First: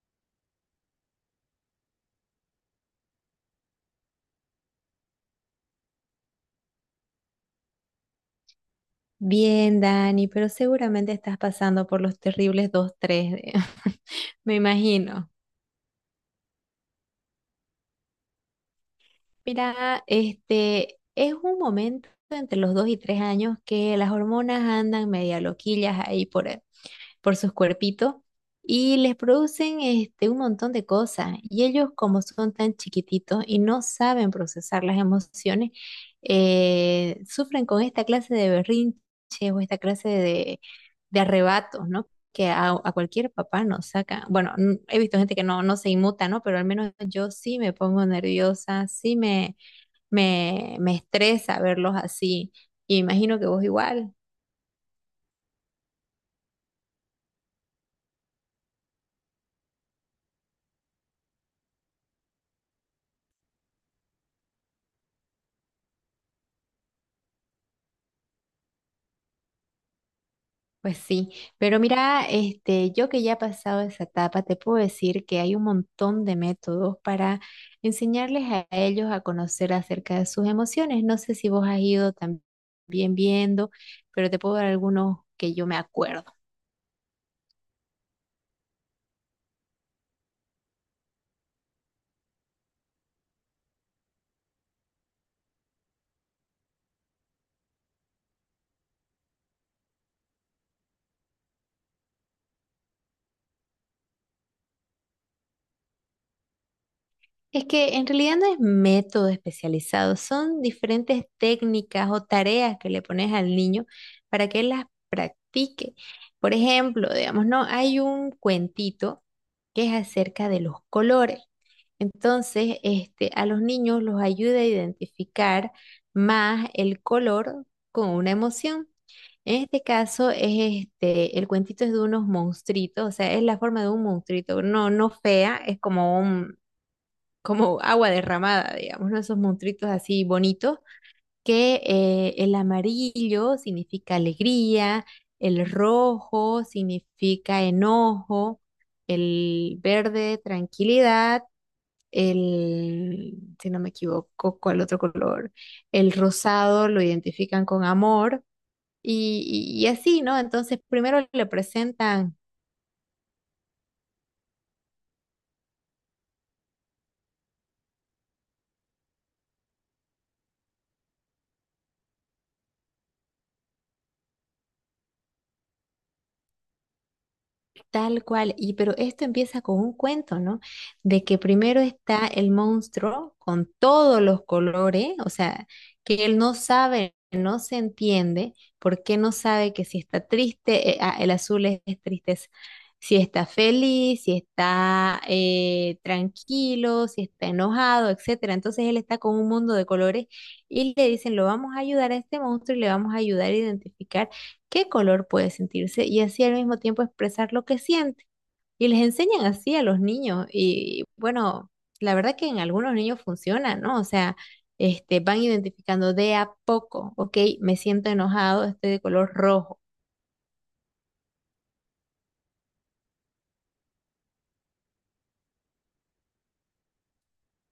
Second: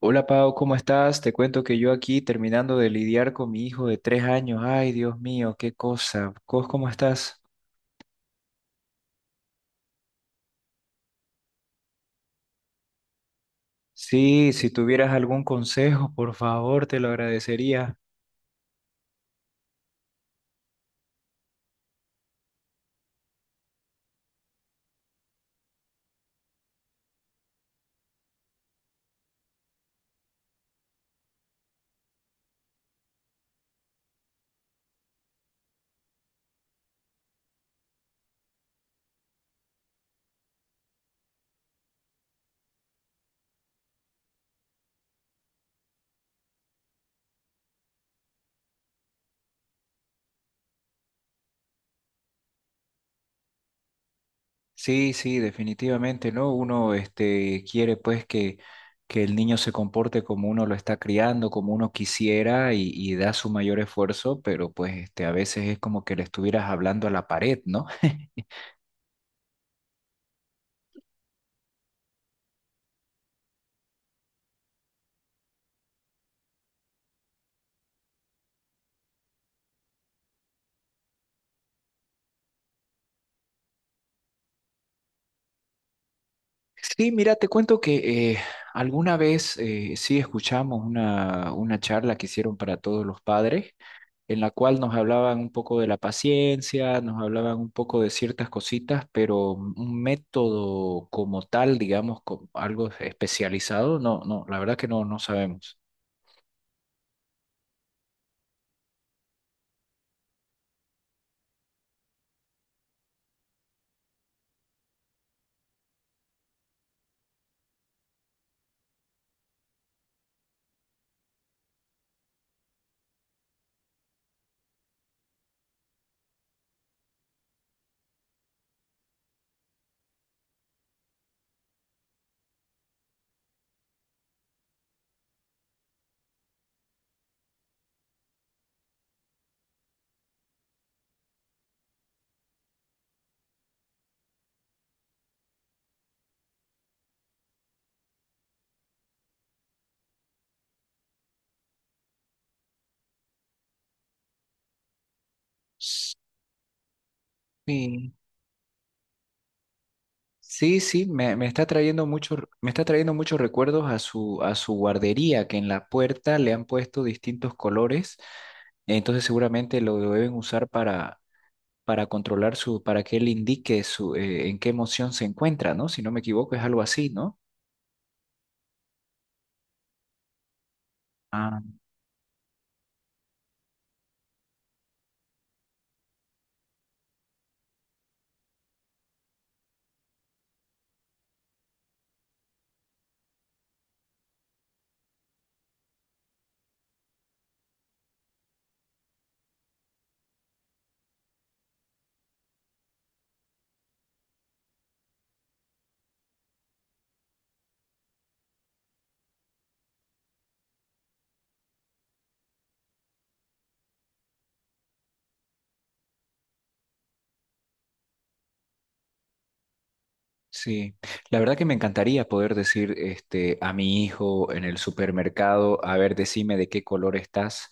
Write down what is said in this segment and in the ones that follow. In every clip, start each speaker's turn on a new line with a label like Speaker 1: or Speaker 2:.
Speaker 1: Hola Pau, ¿cómo estás? Te cuento que yo aquí terminando de lidiar con mi hijo de tres años. Ay, Dios mío, qué cosa. ¿Cos cómo estás?
Speaker 2: Bien, Dani, pero seguramente estás pasando por los terribles dos tres.
Speaker 1: Sí,
Speaker 2: Me
Speaker 1: si tuvieras
Speaker 2: imagino.
Speaker 1: algún consejo, por favor, te lo agradecería.
Speaker 2: Mira, este es un momento entre los 2 y 3 años que las hormonas andan media loquillas ahí por sus cuerpitos y les producen un montón de cosas. Y ellos, como son tan chiquititos y no saben procesar las emociones, sufren con esta clase de berrinches o esta clase de arrebatos, ¿no? Que a cualquier papá nos saca. Bueno, he visto gente que no se inmuta, ¿no? Pero al menos yo sí me pongo nerviosa, sí me estresa verlos así. Y imagino que vos igual.
Speaker 1: Sí, sí, definitivamente, ¿no? Uno, este, quiere pues que el niño se comporte como uno lo está criando, como uno quisiera y da su mayor esfuerzo, pero pues este, a veces es como que le estuvieras hablando a la pared, ¿no?
Speaker 2: Pues sí, pero mira, yo que ya he pasado esa etapa, te puedo decir que hay un montón de métodos para enseñarles a ellos a conocer acerca de sus emociones. No sé si vos has ido también viendo, pero te puedo dar algunos que yo me acuerdo.
Speaker 1: Sí, mira, te cuento que alguna vez sí escuchamos una charla que hicieron para todos los padres, en la cual nos hablaban un poco de la paciencia, nos hablaban un poco de ciertas cositas, pero un método como tal, digamos, algo especializado, no, no, la verdad que no sabemos.
Speaker 2: Es que en realidad no es método especializado, son diferentes técnicas o tareas que le pones al niño para que él las practique. Por ejemplo, digamos, no, hay un cuentito que es acerca de los colores. Entonces, a los niños los ayuda a identificar más el color con una emoción. En este caso es el cuentito es de unos monstruitos, o sea, es la forma de un monstruito, no, no fea, es como como agua derramada, digamos, ¿no? Esos monstruitos así bonitos, que el amarillo significa alegría, el rojo significa enojo, el verde tranquilidad, el, si no me equivoco, ¿cuál otro color? El rosado lo identifican con
Speaker 1: Sí,
Speaker 2: amor y así, ¿no? Entonces
Speaker 1: sí,
Speaker 2: primero le
Speaker 1: me está trayendo
Speaker 2: presentan.
Speaker 1: mucho, me está trayendo muchos recuerdos a a su guardería, que en la puerta le han puesto distintos colores, entonces seguramente lo deben usar para controlar para que él indique su, en qué emoción se encuentra, ¿no? Si no me equivoco, es algo así, ¿no?
Speaker 2: Tal cual, y pero esto empieza con un cuento, ¿no? De que
Speaker 1: Ah.
Speaker 2: primero está el monstruo con todos los colores, o sea, que él no sabe, no se entiende, porque no sabe que si está triste, el azul es tristeza, si está feliz, si está tranquilo, si está enojado, etcétera. Entonces él está con un mundo de colores y le dicen, lo vamos a ayudar a este monstruo y le vamos a ayudar a identificar qué color puede sentirse y así al mismo tiempo expresar lo que siente. Y les enseñan así a los niños y bueno, la verdad que en algunos niños funciona, ¿no? O sea, van identificando de a poco, ok, me siento enojado, estoy de color rojo.
Speaker 1: Sí, la verdad que me encantaría poder decir este, a mi hijo en el supermercado, a ver, decime de qué color estás,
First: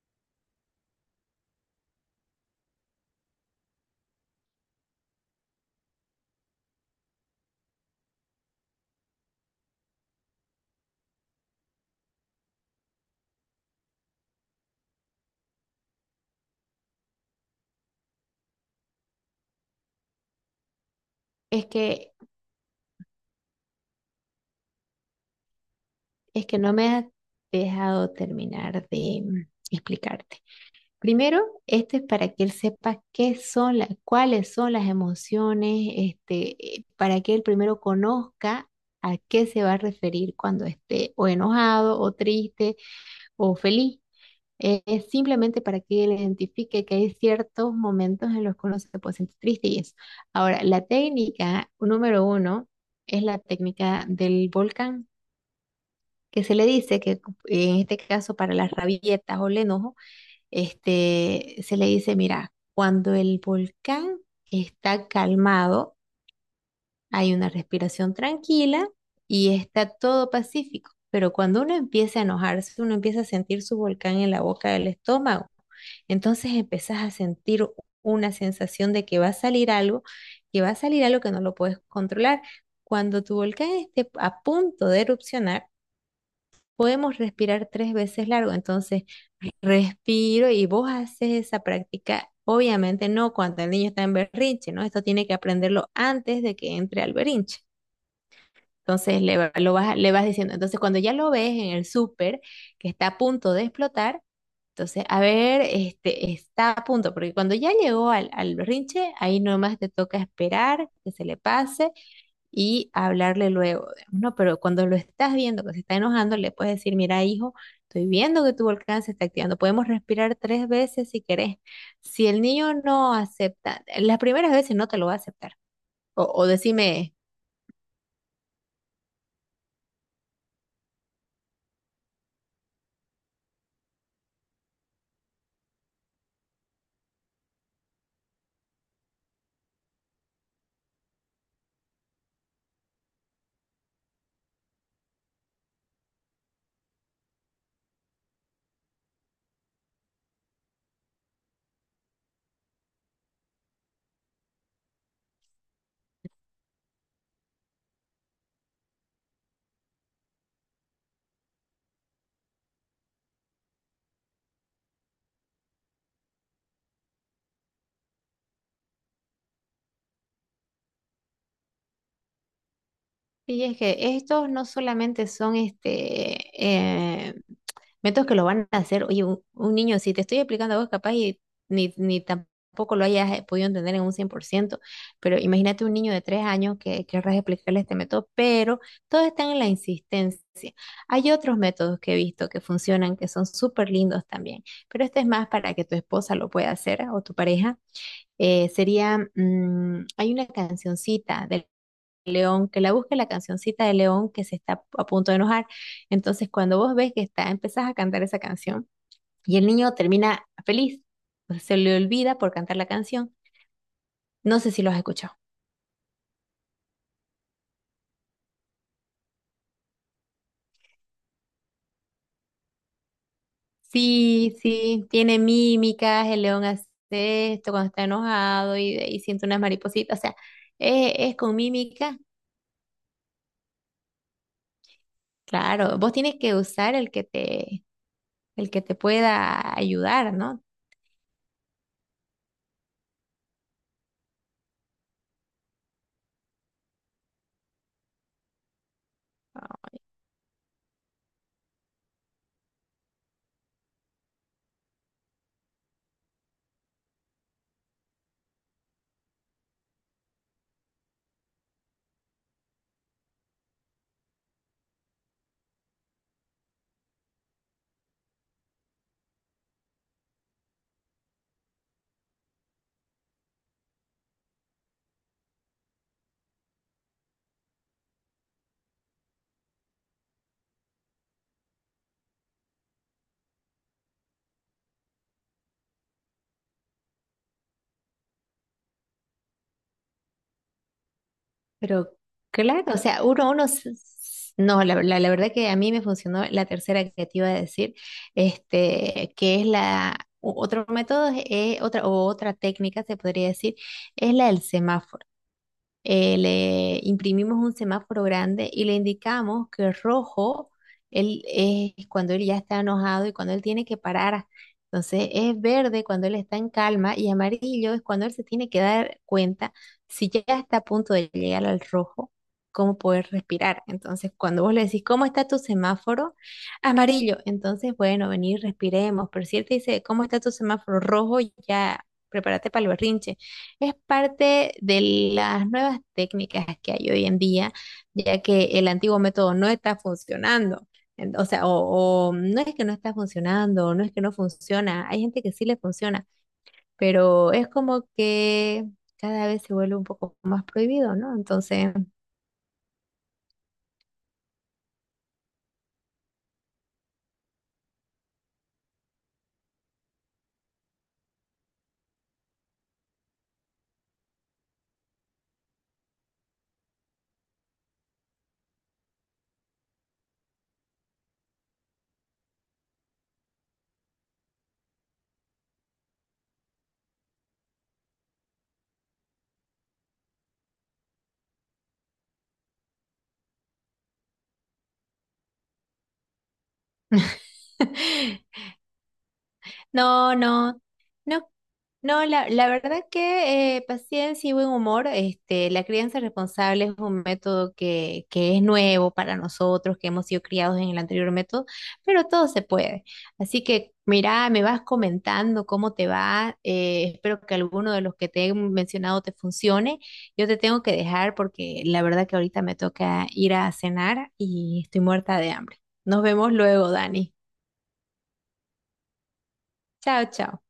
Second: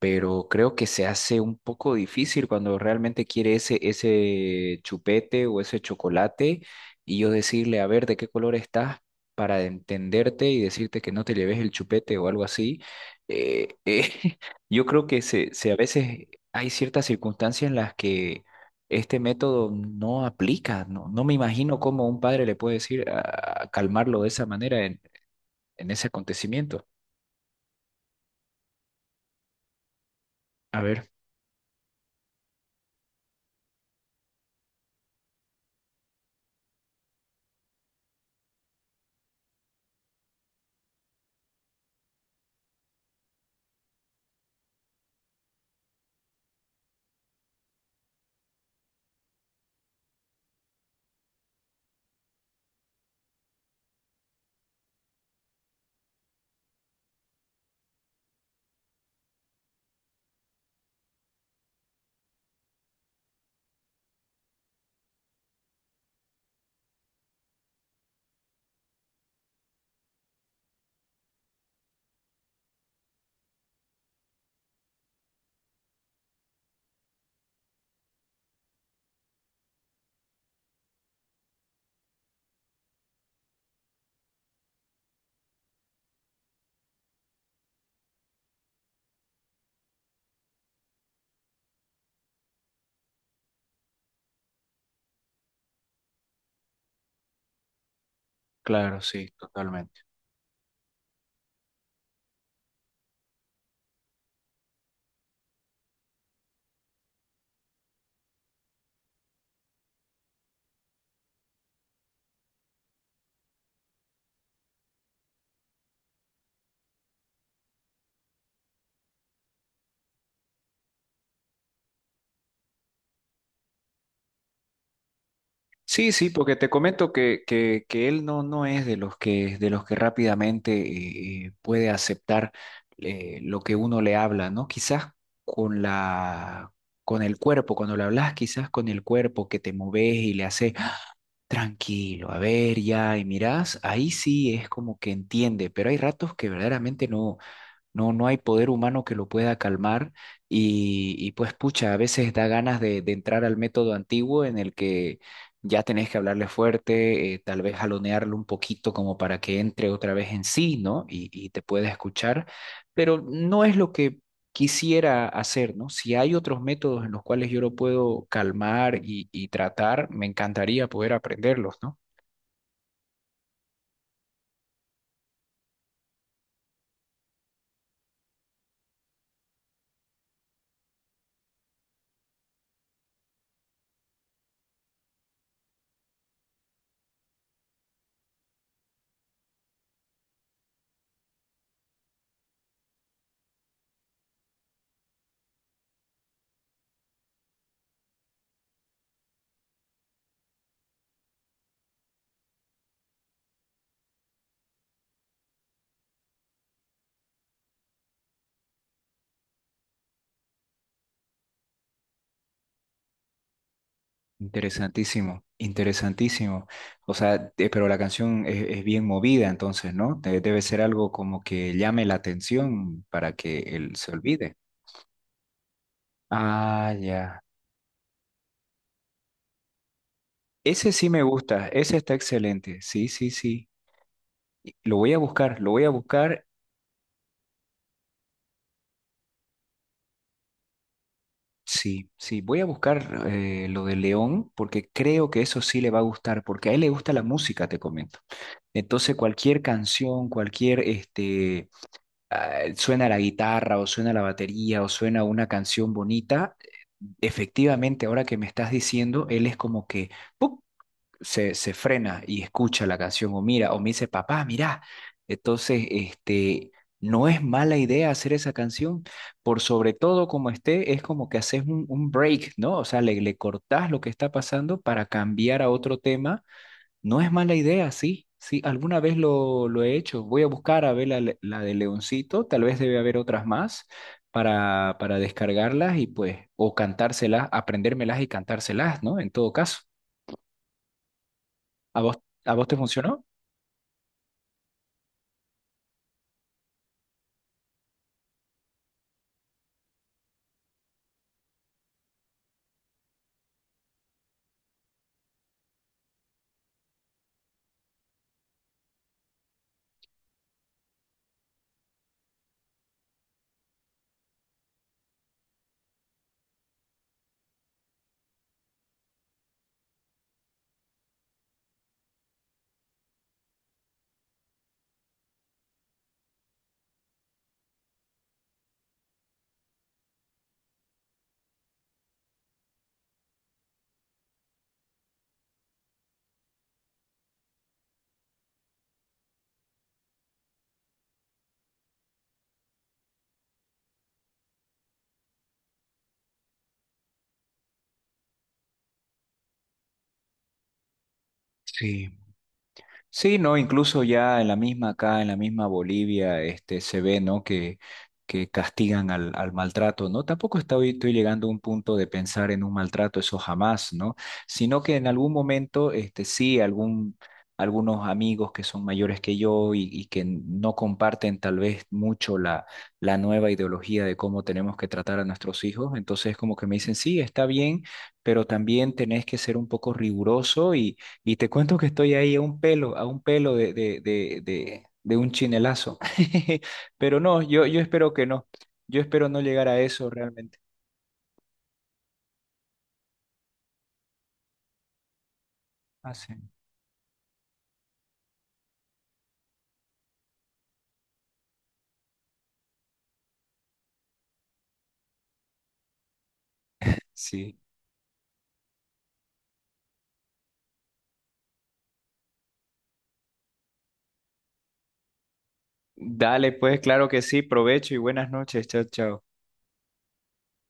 Speaker 1: pero creo que se hace un poco difícil cuando realmente quiere ese chupete o ese chocolate y yo decirle, a ver, de qué color estás para entenderte y decirte que no te lleves el chupete o algo así. Eh, eh, yo creo que se a veces hay ciertas circunstancias en las que este método no aplica, no, no me
Speaker 2: Es
Speaker 1: imagino cómo
Speaker 2: que,
Speaker 1: un padre le puede decir a calmarlo de esa manera en ese
Speaker 2: es que no
Speaker 1: acontecimiento.
Speaker 2: me has dejado terminar de explicarte.
Speaker 1: A ver,
Speaker 2: Primero, esto es para que él sepa qué son cuáles son las emociones, para que él primero conozca a qué se va a referir cuando esté o enojado, o triste, o feliz. Es simplemente para que él identifique que hay ciertos momentos en los que uno se puede sentir triste y eso. Ahora, la técnica número uno es la técnica del volcán, que se le dice que en este caso para las rabietas o el enojo se le dice, mira, cuando el volcán está calmado, hay una respiración tranquila y está todo pacífico. Pero cuando uno empieza a enojarse, uno empieza a sentir su volcán en la boca del estómago. Entonces empezás a sentir una sensación de que va a salir algo, que va a salir algo que no lo puedes controlar. Cuando tu volcán esté a punto de erupcionar, podemos respirar tres veces largo. Entonces, respiro y vos haces esa práctica, obviamente no cuando el niño está en berrinche, ¿no? Esto tiene que aprenderlo antes de que entre al berrinche.
Speaker 1: claro,
Speaker 2: Entonces
Speaker 1: sí,
Speaker 2: le, va- lo vas,
Speaker 1: totalmente.
Speaker 2: le vas diciendo, entonces cuando ya lo ves en el súper que está a punto de explotar, entonces, a ver, este está a punto, porque cuando ya llegó al, al berrinche, ahí nomás te toca esperar que se le pase y hablarle luego, digamos, ¿no? Pero cuando lo estás viendo que se está enojando, le puedes decir, mira, hijo, estoy viendo que tu volcán se está activando, podemos respirar tres veces si querés. Si el niño no acepta, las primeras veces no te lo va a aceptar.
Speaker 1: Sí,
Speaker 2: O,
Speaker 1: sí,
Speaker 2: o
Speaker 1: porque te comento
Speaker 2: decime,
Speaker 1: que él no, no es de los de los que rápidamente puede aceptar lo que uno le habla, ¿no? Quizás con la, con el cuerpo, cuando le hablas, quizás con el cuerpo que te moves y le haces tranquilo, a ver ya, y mirás, ahí sí es como que entiende, pero hay ratos que verdaderamente no, no, no hay poder humano que lo pueda calmar y pues pucha, a veces da ganas de entrar al método antiguo en el que ya tenés que hablarle fuerte, tal vez jalonearlo un poquito como para que entre otra vez en sí, ¿no? Y te pueda escuchar, pero no es lo que quisiera hacer, ¿no? Si hay otros métodos en los cuales yo lo puedo calmar y tratar, me encantaría poder aprenderlos, ¿no?
Speaker 2: y es que estos no solamente son métodos que lo van a hacer. Oye, un niño, si te estoy explicando a vos, capaz y ni tampoco lo hayas podido entender en un 100%, pero imagínate un niño de 3 años que querrás explicarle este método, pero todos están en la insistencia. Hay otros métodos que he visto que funcionan, que son súper lindos también, pero este es más para que tu esposa lo pueda hacer o tu pareja. Sería, hay una cancioncita de León, que la busque la cancioncita de León que se está a punto de enojar. Entonces, cuando vos ves que está, empezás a cantar esa canción y el niño termina feliz, pues se le olvida por cantar la canción. No sé si lo has escuchado.
Speaker 1: Interesantísimo, interesantísimo. O sea, pero la canción es bien movida, entonces, ¿no? Debe ser algo como que llame la atención para que él se olvide.
Speaker 2: Sí, sí, tiene mímicas, el león
Speaker 1: Ah, ya.
Speaker 2: hace esto cuando está enojado y siente unas maripositas, o sea,
Speaker 1: Ese sí
Speaker 2: es,
Speaker 1: me
Speaker 2: es con
Speaker 1: gusta, ese está
Speaker 2: mímica.
Speaker 1: excelente. Sí, sí, sí. Y lo voy a buscar, lo voy a
Speaker 2: Claro, vos tienes
Speaker 1: buscar.
Speaker 2: que usar el que te pueda ayudar, ¿no?
Speaker 1: Sí, sí, voy a buscar lo de León porque creo que eso sí le va a gustar, porque a él le gusta la música, te comento. Entonces, cualquier canción, cualquier este suena la guitarra o suena la batería o suena una canción bonita, efectivamente, ahora que me estás diciendo, él es como que ¡puc! Se frena y escucha la canción o mira, o me dice, papá, mira. Entonces, este, no es mala idea hacer esa canción, por sobre todo como esté, es como que haces un break, ¿no? O sea, le cortás lo que está pasando para cambiar a otro tema, no es mala idea, sí, sí, alguna vez lo he hecho. Voy a buscar a ver la de Leoncito, tal vez debe haber otras más para descargarlas y pues, o cantárselas, aprendérmelas y cantárselas, ¿no? En todo caso, ¿a
Speaker 2: Pero
Speaker 1: vos te
Speaker 2: claro, o sea,
Speaker 1: funcionó?
Speaker 2: no, la verdad que a mí me funcionó la tercera que te iba a decir, que es otro método, es otra técnica se podría decir, es la del semáforo. Le imprimimos un semáforo grande y le indicamos que rojo él es cuando él ya está enojado y cuando él tiene que parar. Entonces es verde cuando él está en calma y amarillo es cuando él se tiene que dar cuenta si ya está a punto de llegar al rojo, cómo poder respirar. Entonces cuando vos le decís, ¿cómo está tu semáforo? Amarillo. Entonces, bueno, venir, respiremos. Pero si él te dice, ¿cómo está tu semáforo rojo? Ya prepárate para el berrinche. Es parte de las nuevas técnicas que hay hoy en día, ya que el antiguo método no está funcionando. O sea, o no es que no está funcionando, no es que no funciona. Hay gente que sí le funciona, pero es como que cada vez se vuelve un poco más prohibido, ¿no? Entonces,
Speaker 1: Sí. Sí, no, incluso ya en la misma acá, en la misma Bolivia, este, se ve, ¿no? Que castigan al maltrato, ¿no? Tampoco estoy, estoy llegando a un punto de pensar en un maltrato, eso jamás, ¿no? Sino que en algún momento, este, sí, algunos amigos que son mayores que yo y que no comparten tal vez mucho la nueva ideología de cómo tenemos que tratar a nuestros hijos, entonces como que me dicen, sí, está bien, pero también tenés que ser un poco riguroso y te cuento que estoy ahí a un pelo de un chinelazo. Pero no, yo espero que no. Yo espero no llegar a eso
Speaker 2: no,
Speaker 1: realmente.
Speaker 2: no, no, no, la verdad que paciencia y buen humor, la
Speaker 1: Ah,
Speaker 2: crianza
Speaker 1: sí.
Speaker 2: responsable es un método que es nuevo para nosotros, que hemos sido criados en el anterior método, pero todo se puede. Así que, mira, me vas comentando cómo te va, espero que
Speaker 1: Sí.
Speaker 2: alguno de los que te he mencionado te funcione. Yo te tengo que dejar porque la verdad que ahorita me toca ir a cenar y estoy muerta de hambre. Nos
Speaker 1: Dale,
Speaker 2: vemos
Speaker 1: pues,
Speaker 2: luego,
Speaker 1: claro que
Speaker 2: Dani.
Speaker 1: sí. Provecho y buenas noches. Chao, chao.
Speaker 2: Chao, chao.